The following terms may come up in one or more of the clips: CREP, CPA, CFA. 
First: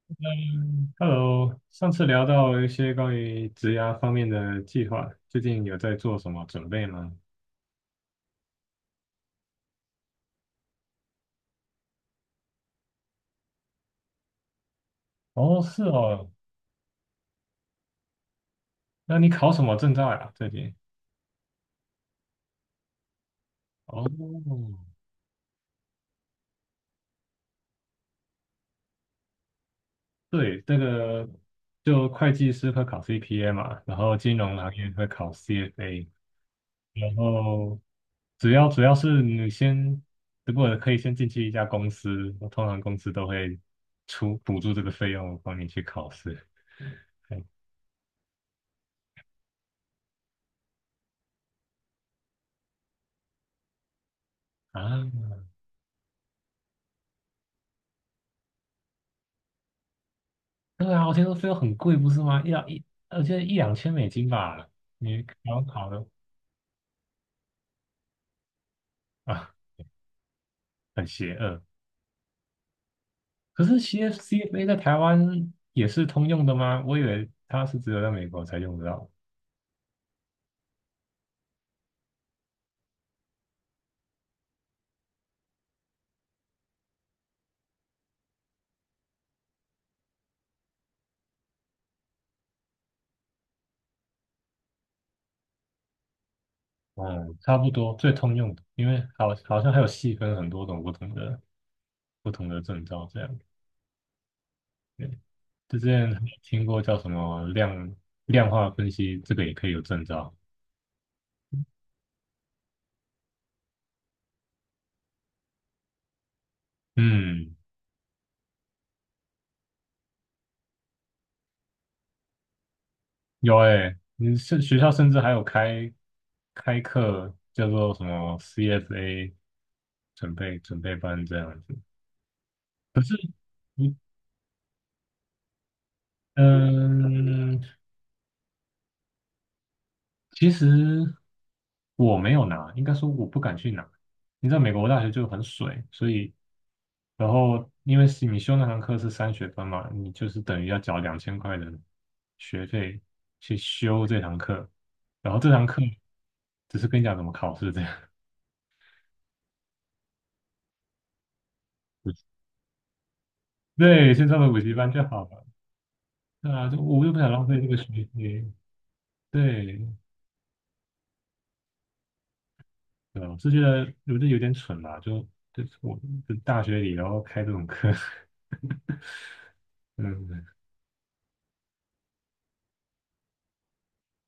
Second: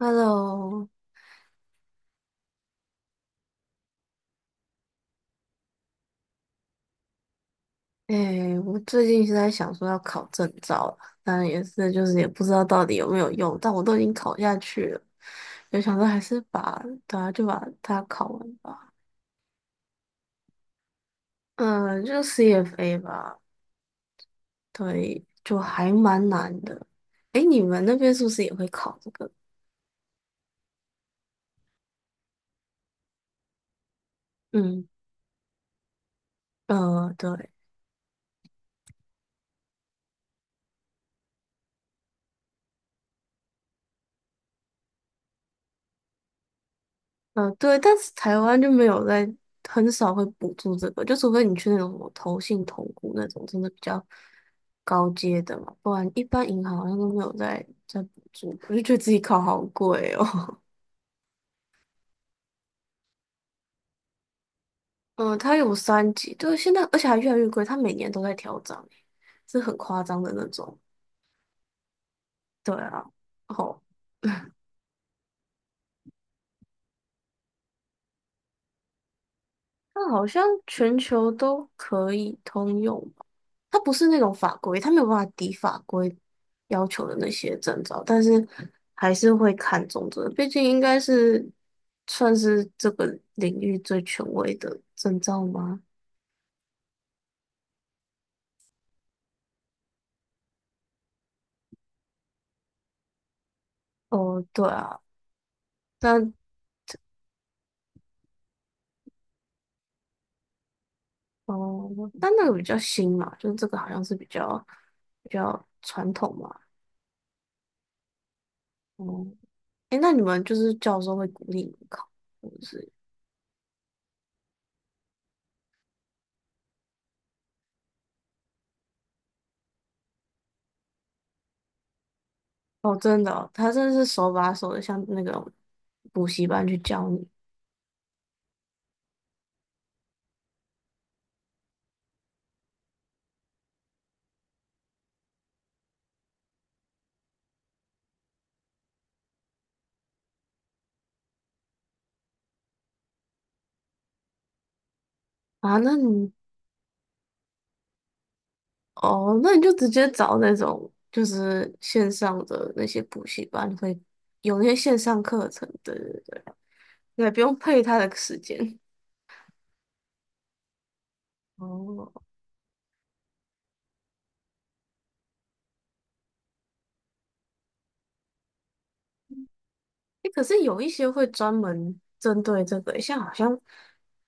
Hello，嗯 Hello，上次聊到一些关于职涯方面的计划，最近有在做什么准备吗？哎、我最近是在想说要考证照了，当然也是就是也不知道到底有没有用，但我都已经考下去了，哦，就是想说还哦，是把对啊就把它考完吧。那你考什么证照呀？最近？嗯，就 CFA 吧，哦，对，就还蛮难的。哎、你们那边是不是也会考这个？对，这个就会计师会考 CPA 嘛，然后金融行嗯，业会考 CFA，然对。后主要是你先，如果可以先进去一家公司，通常公司都会出补助这个费用帮你去考试。对嗯，对，但是台湾就没有在，很少会补助这个，就除非你去那种什么投信、投顾那种，真的比较高啊，阶的嘛，不然一般银行好像都没有在补助。我就觉得自己考好贵哦。对啊，我听说用很贵，不是吗？一两一，我记得一两千美金吧。你嗯，它考有考的三级，对，现在而且还越来越贵，它每年都在调涨欸，啊，是很夸张的那种。很邪恶。对啊，可是 哦。CFA 在台湾也是通用的吗？我以为它是只有在美国才用得到。它好像全球都可以通用吧？它不是那种法规，它没有办法抵法规要求的那些证照，但是还是会看重这个，毕竟应该是算是这个领域最权威的证照吗？嗯，差不多，最通用的，因为好像还有细分很多种不同的证照这样。哦，对啊，对，就之前还但听过叫什么量化分析，这个也可以有证照。哦，但那个比较新嘛，就是这个好像是比较传统嘛。嗯，哦，诶，那你们就是教授会鼓励你们考？有诶、你是学校甚至还有开课，叫做什么 CFA 准备班这样子。哦，可是真的哦他真的你是手把手的，像那种补习班去教你嗯，其实我没有拿，应该说我不敢去拿。你知道美国大学就很水，所以然后因为是你修那堂课是3学分嘛，你就是等于要缴2000块的学费去修这堂课，然后这堂啊。课那你只是跟你讲怎么考试这样。哦，那你就直接找那种就是线 上的那些补习班会对，先上的补有那习些班线就上好了。课程，对对对，对啊，就我又不你也想不浪用费这个配时他的时间。间。对，哦，对啊，我是觉得我这有点蠢啦，我就大学里然后开这种课，诶，可嗯，是有一些会专门针对这个，像好像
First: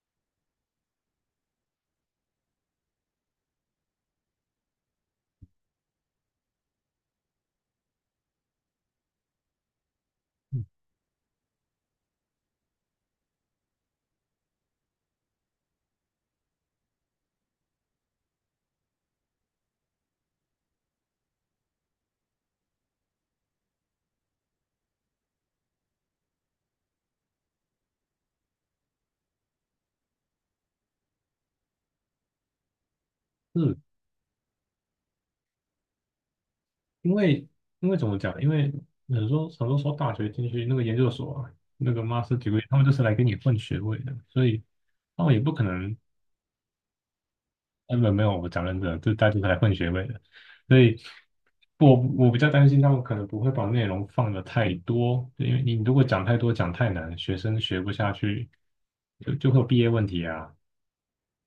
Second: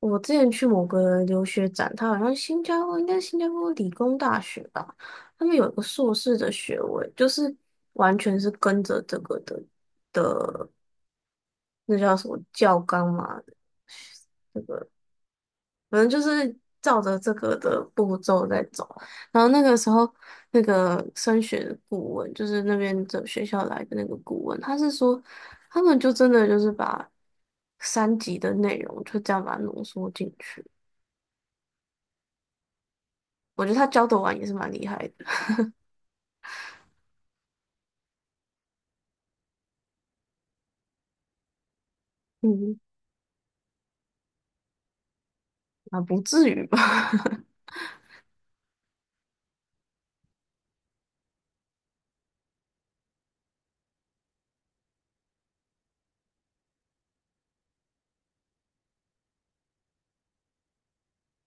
我之前去某个留学展，他好像新加坡应该是新加坡理工大学吧，他们有一个硕士的学位，就是完全是跟着这个的。那叫什么教纲嘛，反正就是照着这个的步骤在走。然后那个时候，那个升学的顾问，就是那边的学校来的那个顾问，他是说，他们就真的就是把三级的内容就这样把它浓缩进去。我觉得他是教的完也是蛮厉害的，因为因为怎么讲？因为很多很多时候大学进去那个研究所啊那个 master degree，他嗯，们就是来给你混学位的，所以他们也不可能啊，不至于吧？根本没有，我讲认真的，这大家都来混学位的，所以我比较担心他们可能不会把内容放的太多，因为你如果讲太多讲太难，学生学不下去，就会有毕业问题啊。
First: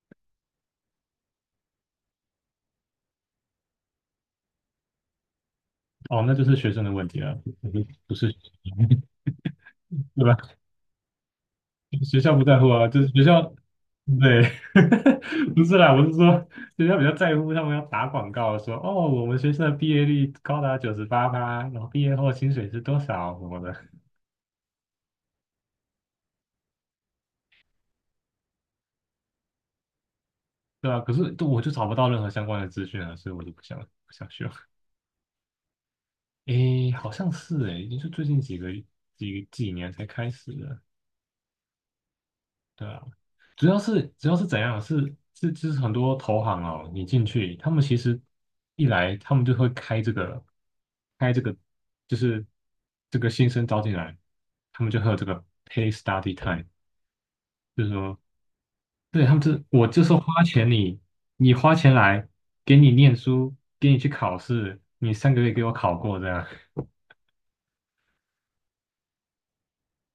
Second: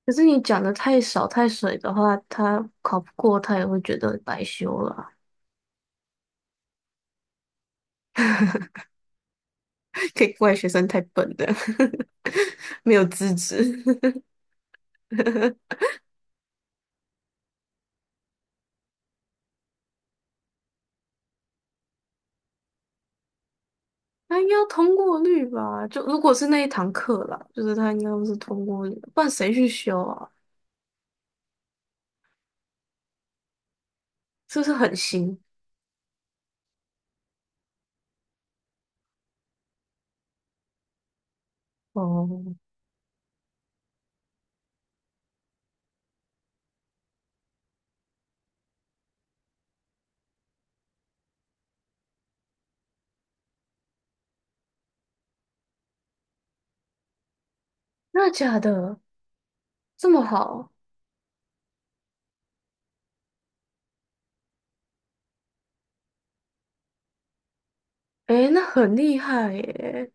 可是你讲的太少太水的话，他考不过，他也会觉得白修了啊。哦，那就是学生的问题了，不是，可对以吧？怪学生太笨的，学校不在乎 啊，没就有是学资校，质。对，不是 啦，我是说学校比较在乎他们要打广告说，哦，我们学生的毕业率高达98%，然后毕业后薪水是多少什么的。他应该要通过率吧？就如果是那一堂课啦，就是他应该都是通过率，不然谁去修啊？对啊，可是都我就找不到任何相关的资讯啊，所以我就不想修。是不是很新？诶，好像是诶，也就最近几年才开始的。哦，对啊，主要是怎样？是就是很多投行哦，你进去，他们其实一来他们就会开这个，就是这个新生招进来，他们就会有这个 pay study time，就是说那假的？对，他们这，我就这是么花钱好？你，你花钱来，给你念书，给你去考试，你上个月给我考过这样。诶，那很厉害耶！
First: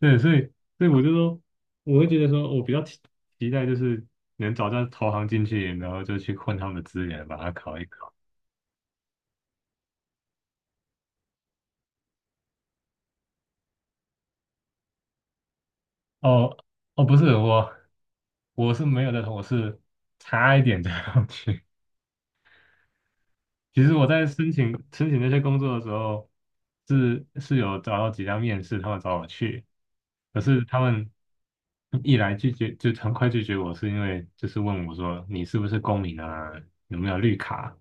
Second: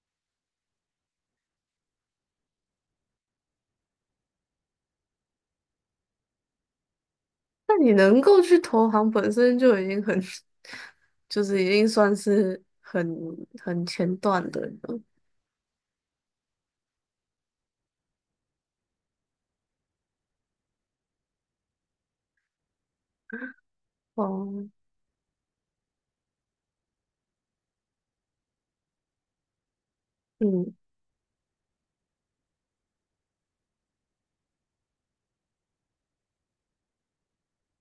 对，所以我就说，我会觉得说，我比较期待就是能找到投行进去，然后就去混他们的资源，把它那考一你考。能够去投行，本身就已经很，就是已经算是很前段的了。哦哦，不是我，我是没有的，我是差一点就要去。其实我在申请哦，申请那些工作的时候，是有找到几家面试，他们找我去，可是嗯，他们一来拒绝就很快拒绝我，是因为就是问我说你是不是公民啊，有没有绿卡，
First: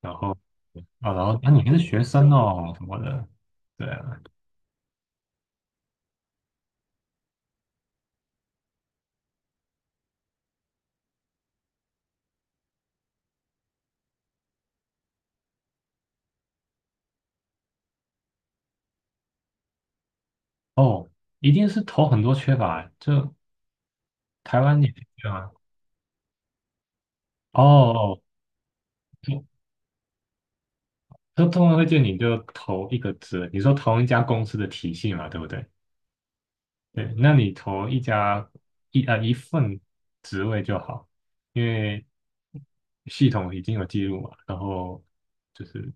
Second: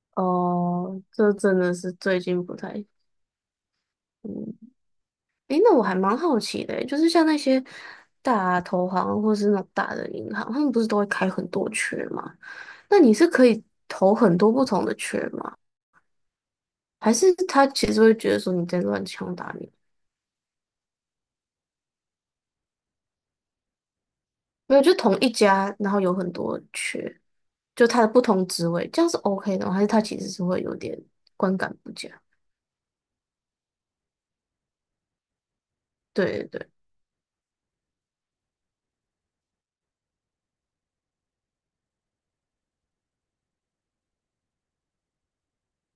然后哦，啊，然这后啊真你还的是是学最生近不哦什太，么的，对啊，嗯。诶，那我还蛮好奇的欸，就是像那些大投行或是那种大的银行，他们不是都会开很多缺吗？那你是可以投很多不同的缺吗？还是他其实会觉得说你在乱枪打鸟？哦，一定是投很多缺乏，就台没湾有，也就同是一啊，家，然后有很多缺，哦，就他的哦不同职位，这样是 就 OK 的吗还是他其实是会有点就观通常感会不建佳？议你就投一个职，你说同一家公司的体系嘛，对不对？对对对，对，那你投一家一份职位就好，因为系统已经有记录嘛。然后就是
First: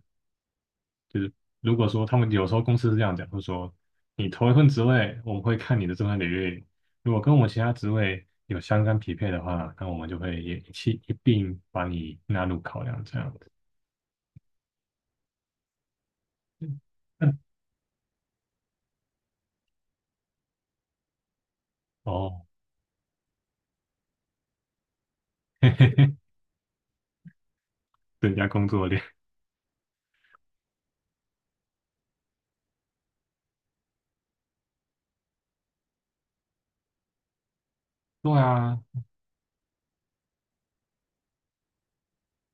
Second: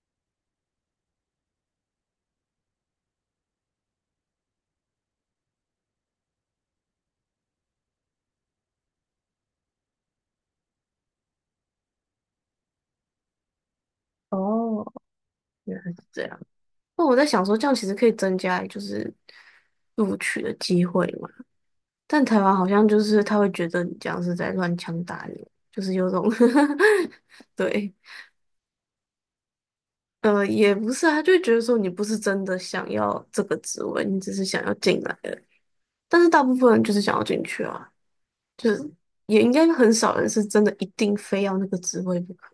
就是，如果说他们有时候公司是这样讲，就是说你投一份职位，我们会看你的这份履历，如果跟我们其他职位有相干匹配的话，那我们就会也一起一并把你纳入考量这样子。哦，原来是这样。那我在嗯，想说，这样其实可以增加就是录取的机会嘛？但台哦，湾好像就是他会觉得你这样是在乱枪打鸟，就是有种 对，增加工作量。也不是啊，他就会觉得说你不是真的想要这个职位，你只是想要进来的。但是大部分人就是想要进去啊，对就啊，是也应该很少人是真的一定非要那个职位不可。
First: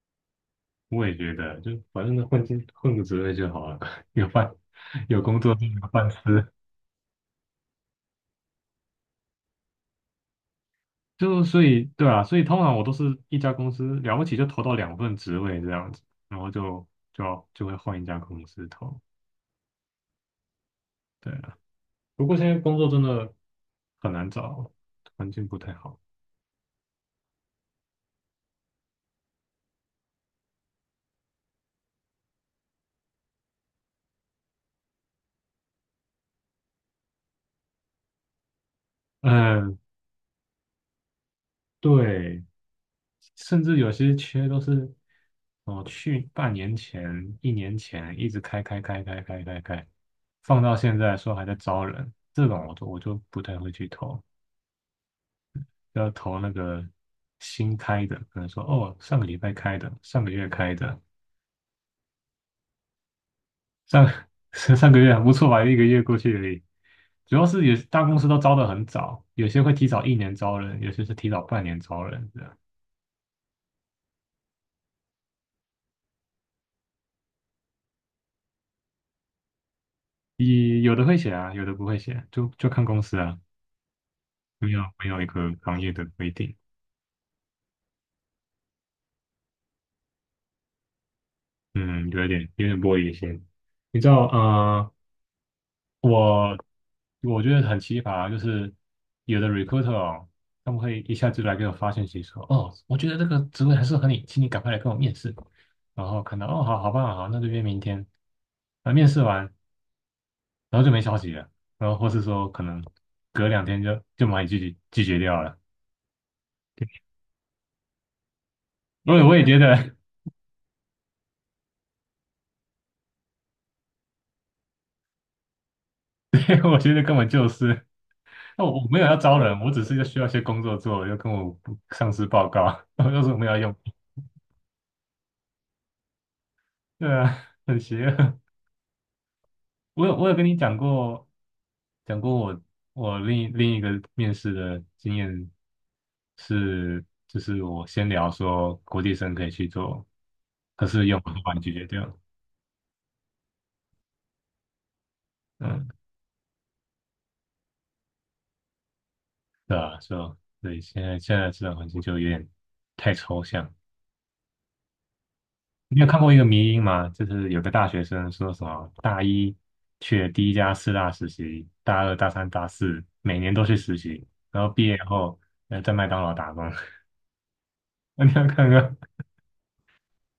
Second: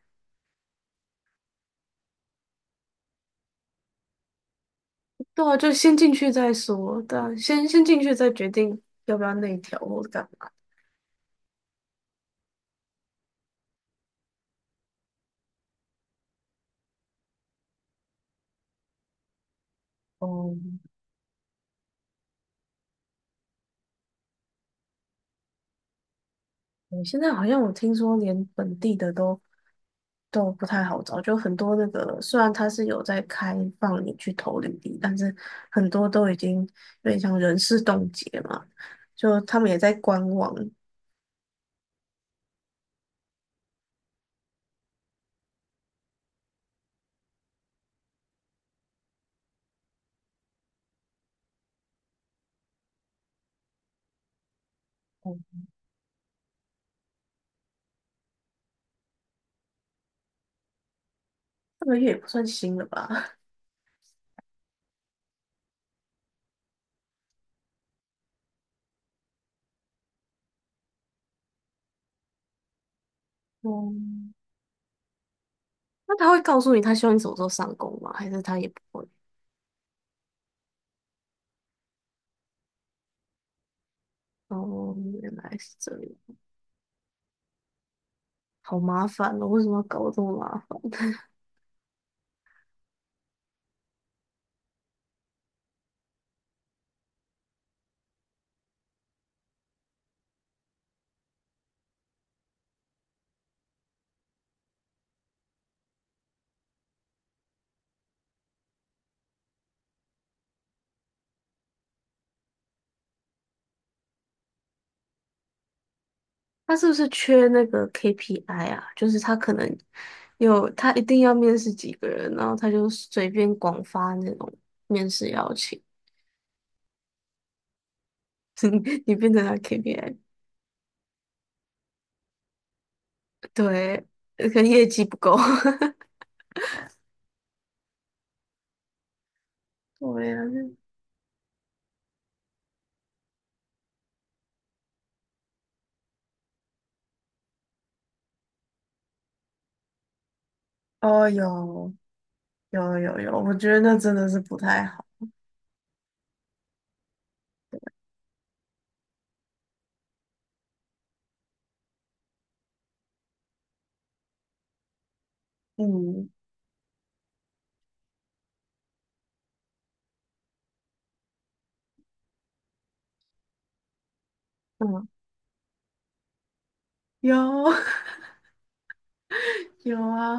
我也觉得，就反正混进混个职位就好了，有饭有工对作啊，就就有先饭进去吃。再说，对啊，先进去再决定要不要内调或者干嘛。就所以对啊，所以通常我都是一家公司了不起就投到两份职位这样子，然后就会换一家公司投。哦，对啊，不过现在工作真的很难找，环境不太好。我现在好像我听说连本地的都。都不太好找，就很多那个，虽然他是有在开放你去投履历，但是很多都已经有点像人事冻结嘛，就他们嗯、也在观望，对，甚至有些缺都是哦，去半年前、一年前一直开开开开开开开，放到现在说还在招人，这种我就不太会去投，要投那个新开的，可能说哦，上个礼拜开的，上个月开的，这个月也不算新了吧？上 上个月还不错吧，一个月过去而已。主要是有大公司都招的很早，有些会提早一年招人，有些是提早半年招人，这样。嗯，那他会告诉你他希望你什么时候上工吗？还是他也不会？也有的会写啊，有的不会写，就看公司啊。没有哦，没有一原个来是行业这的规样，定，好麻烦哦，为什么要搞这么麻烦？嗯，有点玻璃心。你知道，我我觉得很奇葩，就是有的 recruiter 哦，他们会一下子来给我发信息说，哦，我觉得这个职位很适合你，请你赶快来跟我面试。然后看到，哦，好棒，好，那就约明天。啊，面试完，然后就没消息了，然后或是说可能隔两天就把你拒绝掉了。他是不是缺那个 KPI 啊？就我是也我他也可觉能得，有，他一定要面试几个人，然后他就随便广发那种面试邀请，我觉得根本就是。那我没有 你要变招成他 人，我只是要 KPI，需要一些工作做，要跟我上司报告，然后就说我们要用，对，可能业绩不够。对啊，很邪恶。我有对我有呀，跟你讲过，讲过我我另一个面试的经验是，就是我先聊说国际生可以去做，可是用哦，我就把你拒绝有掉，有有有，我觉得那真的是不太好。嗯，对啊，所以现在这种环境就有点太抽象，你有看嗯，过一个迷因吗？就是有个大学生说什么大一去了第一家四大实习，大二、大三、大四每年都去实习，然后毕业嗯，后在麦当劳打工。有 那你要看看，有啊，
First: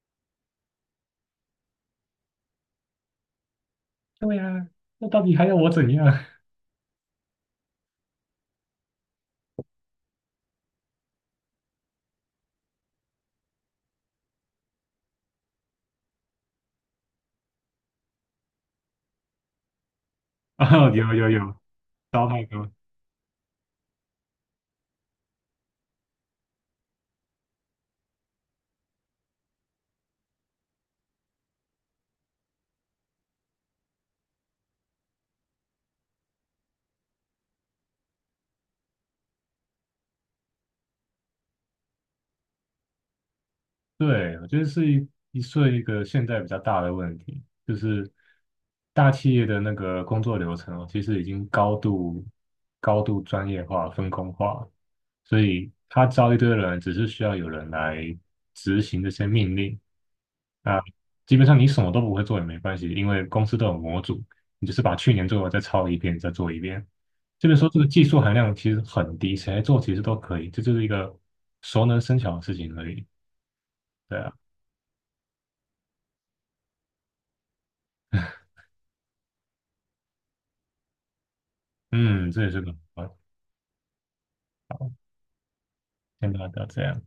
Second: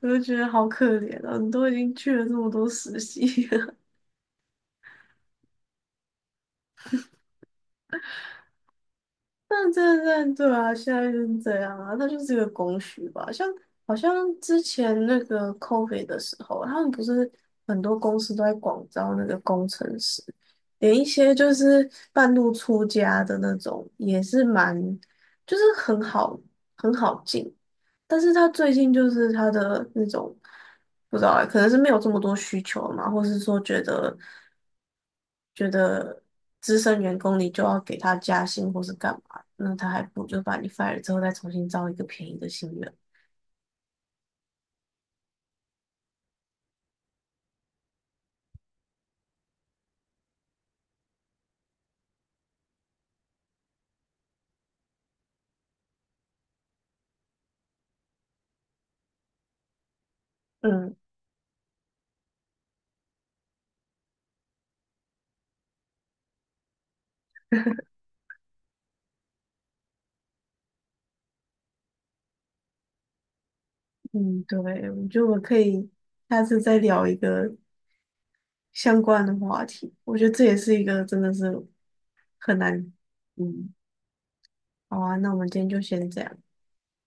我就觉得好可怜啊，你都已经去了这么多实习。对呀、那到底还要我怎样？但对对对啊，现在就是这样啊，那就是一个供需吧。像好像之前那个 COVID 的时候，他们不是很多公司都在广招那个工程师，哦，连一有有些就有，是糟半太路多。出家的那种，也是蛮就是很好很好进。但是他最近就是他的那种不知道欸，可能是没有这么多需求嘛，或是说觉得资深员工你就要给他加薪或是干嘛。那他还不如就把你 fire 之后再重新招一个便宜的新人。对，我觉得是是一个现在比较大的问题，就是大企业的那个工作流程哦，其实已经高度专业化、分工化，所以他招一堆人，只是需要有人来执行这些命令。啊，嗯，基本上你什么都不会做也没关系，因为公司都有模组，你就是把去年做的再抄一遍，再做一遍。就是说，这个技术含量其实很低，谁来做其实都可以，这就是一个熟能生巧的事情而已。对啊。嗯，对，我觉得我们可以下次再聊一个相关的话题。我觉得这也是一个真的是嗯，这也很是个难。办嗯，好，好啊，那我们今天就先这先样。大家这样。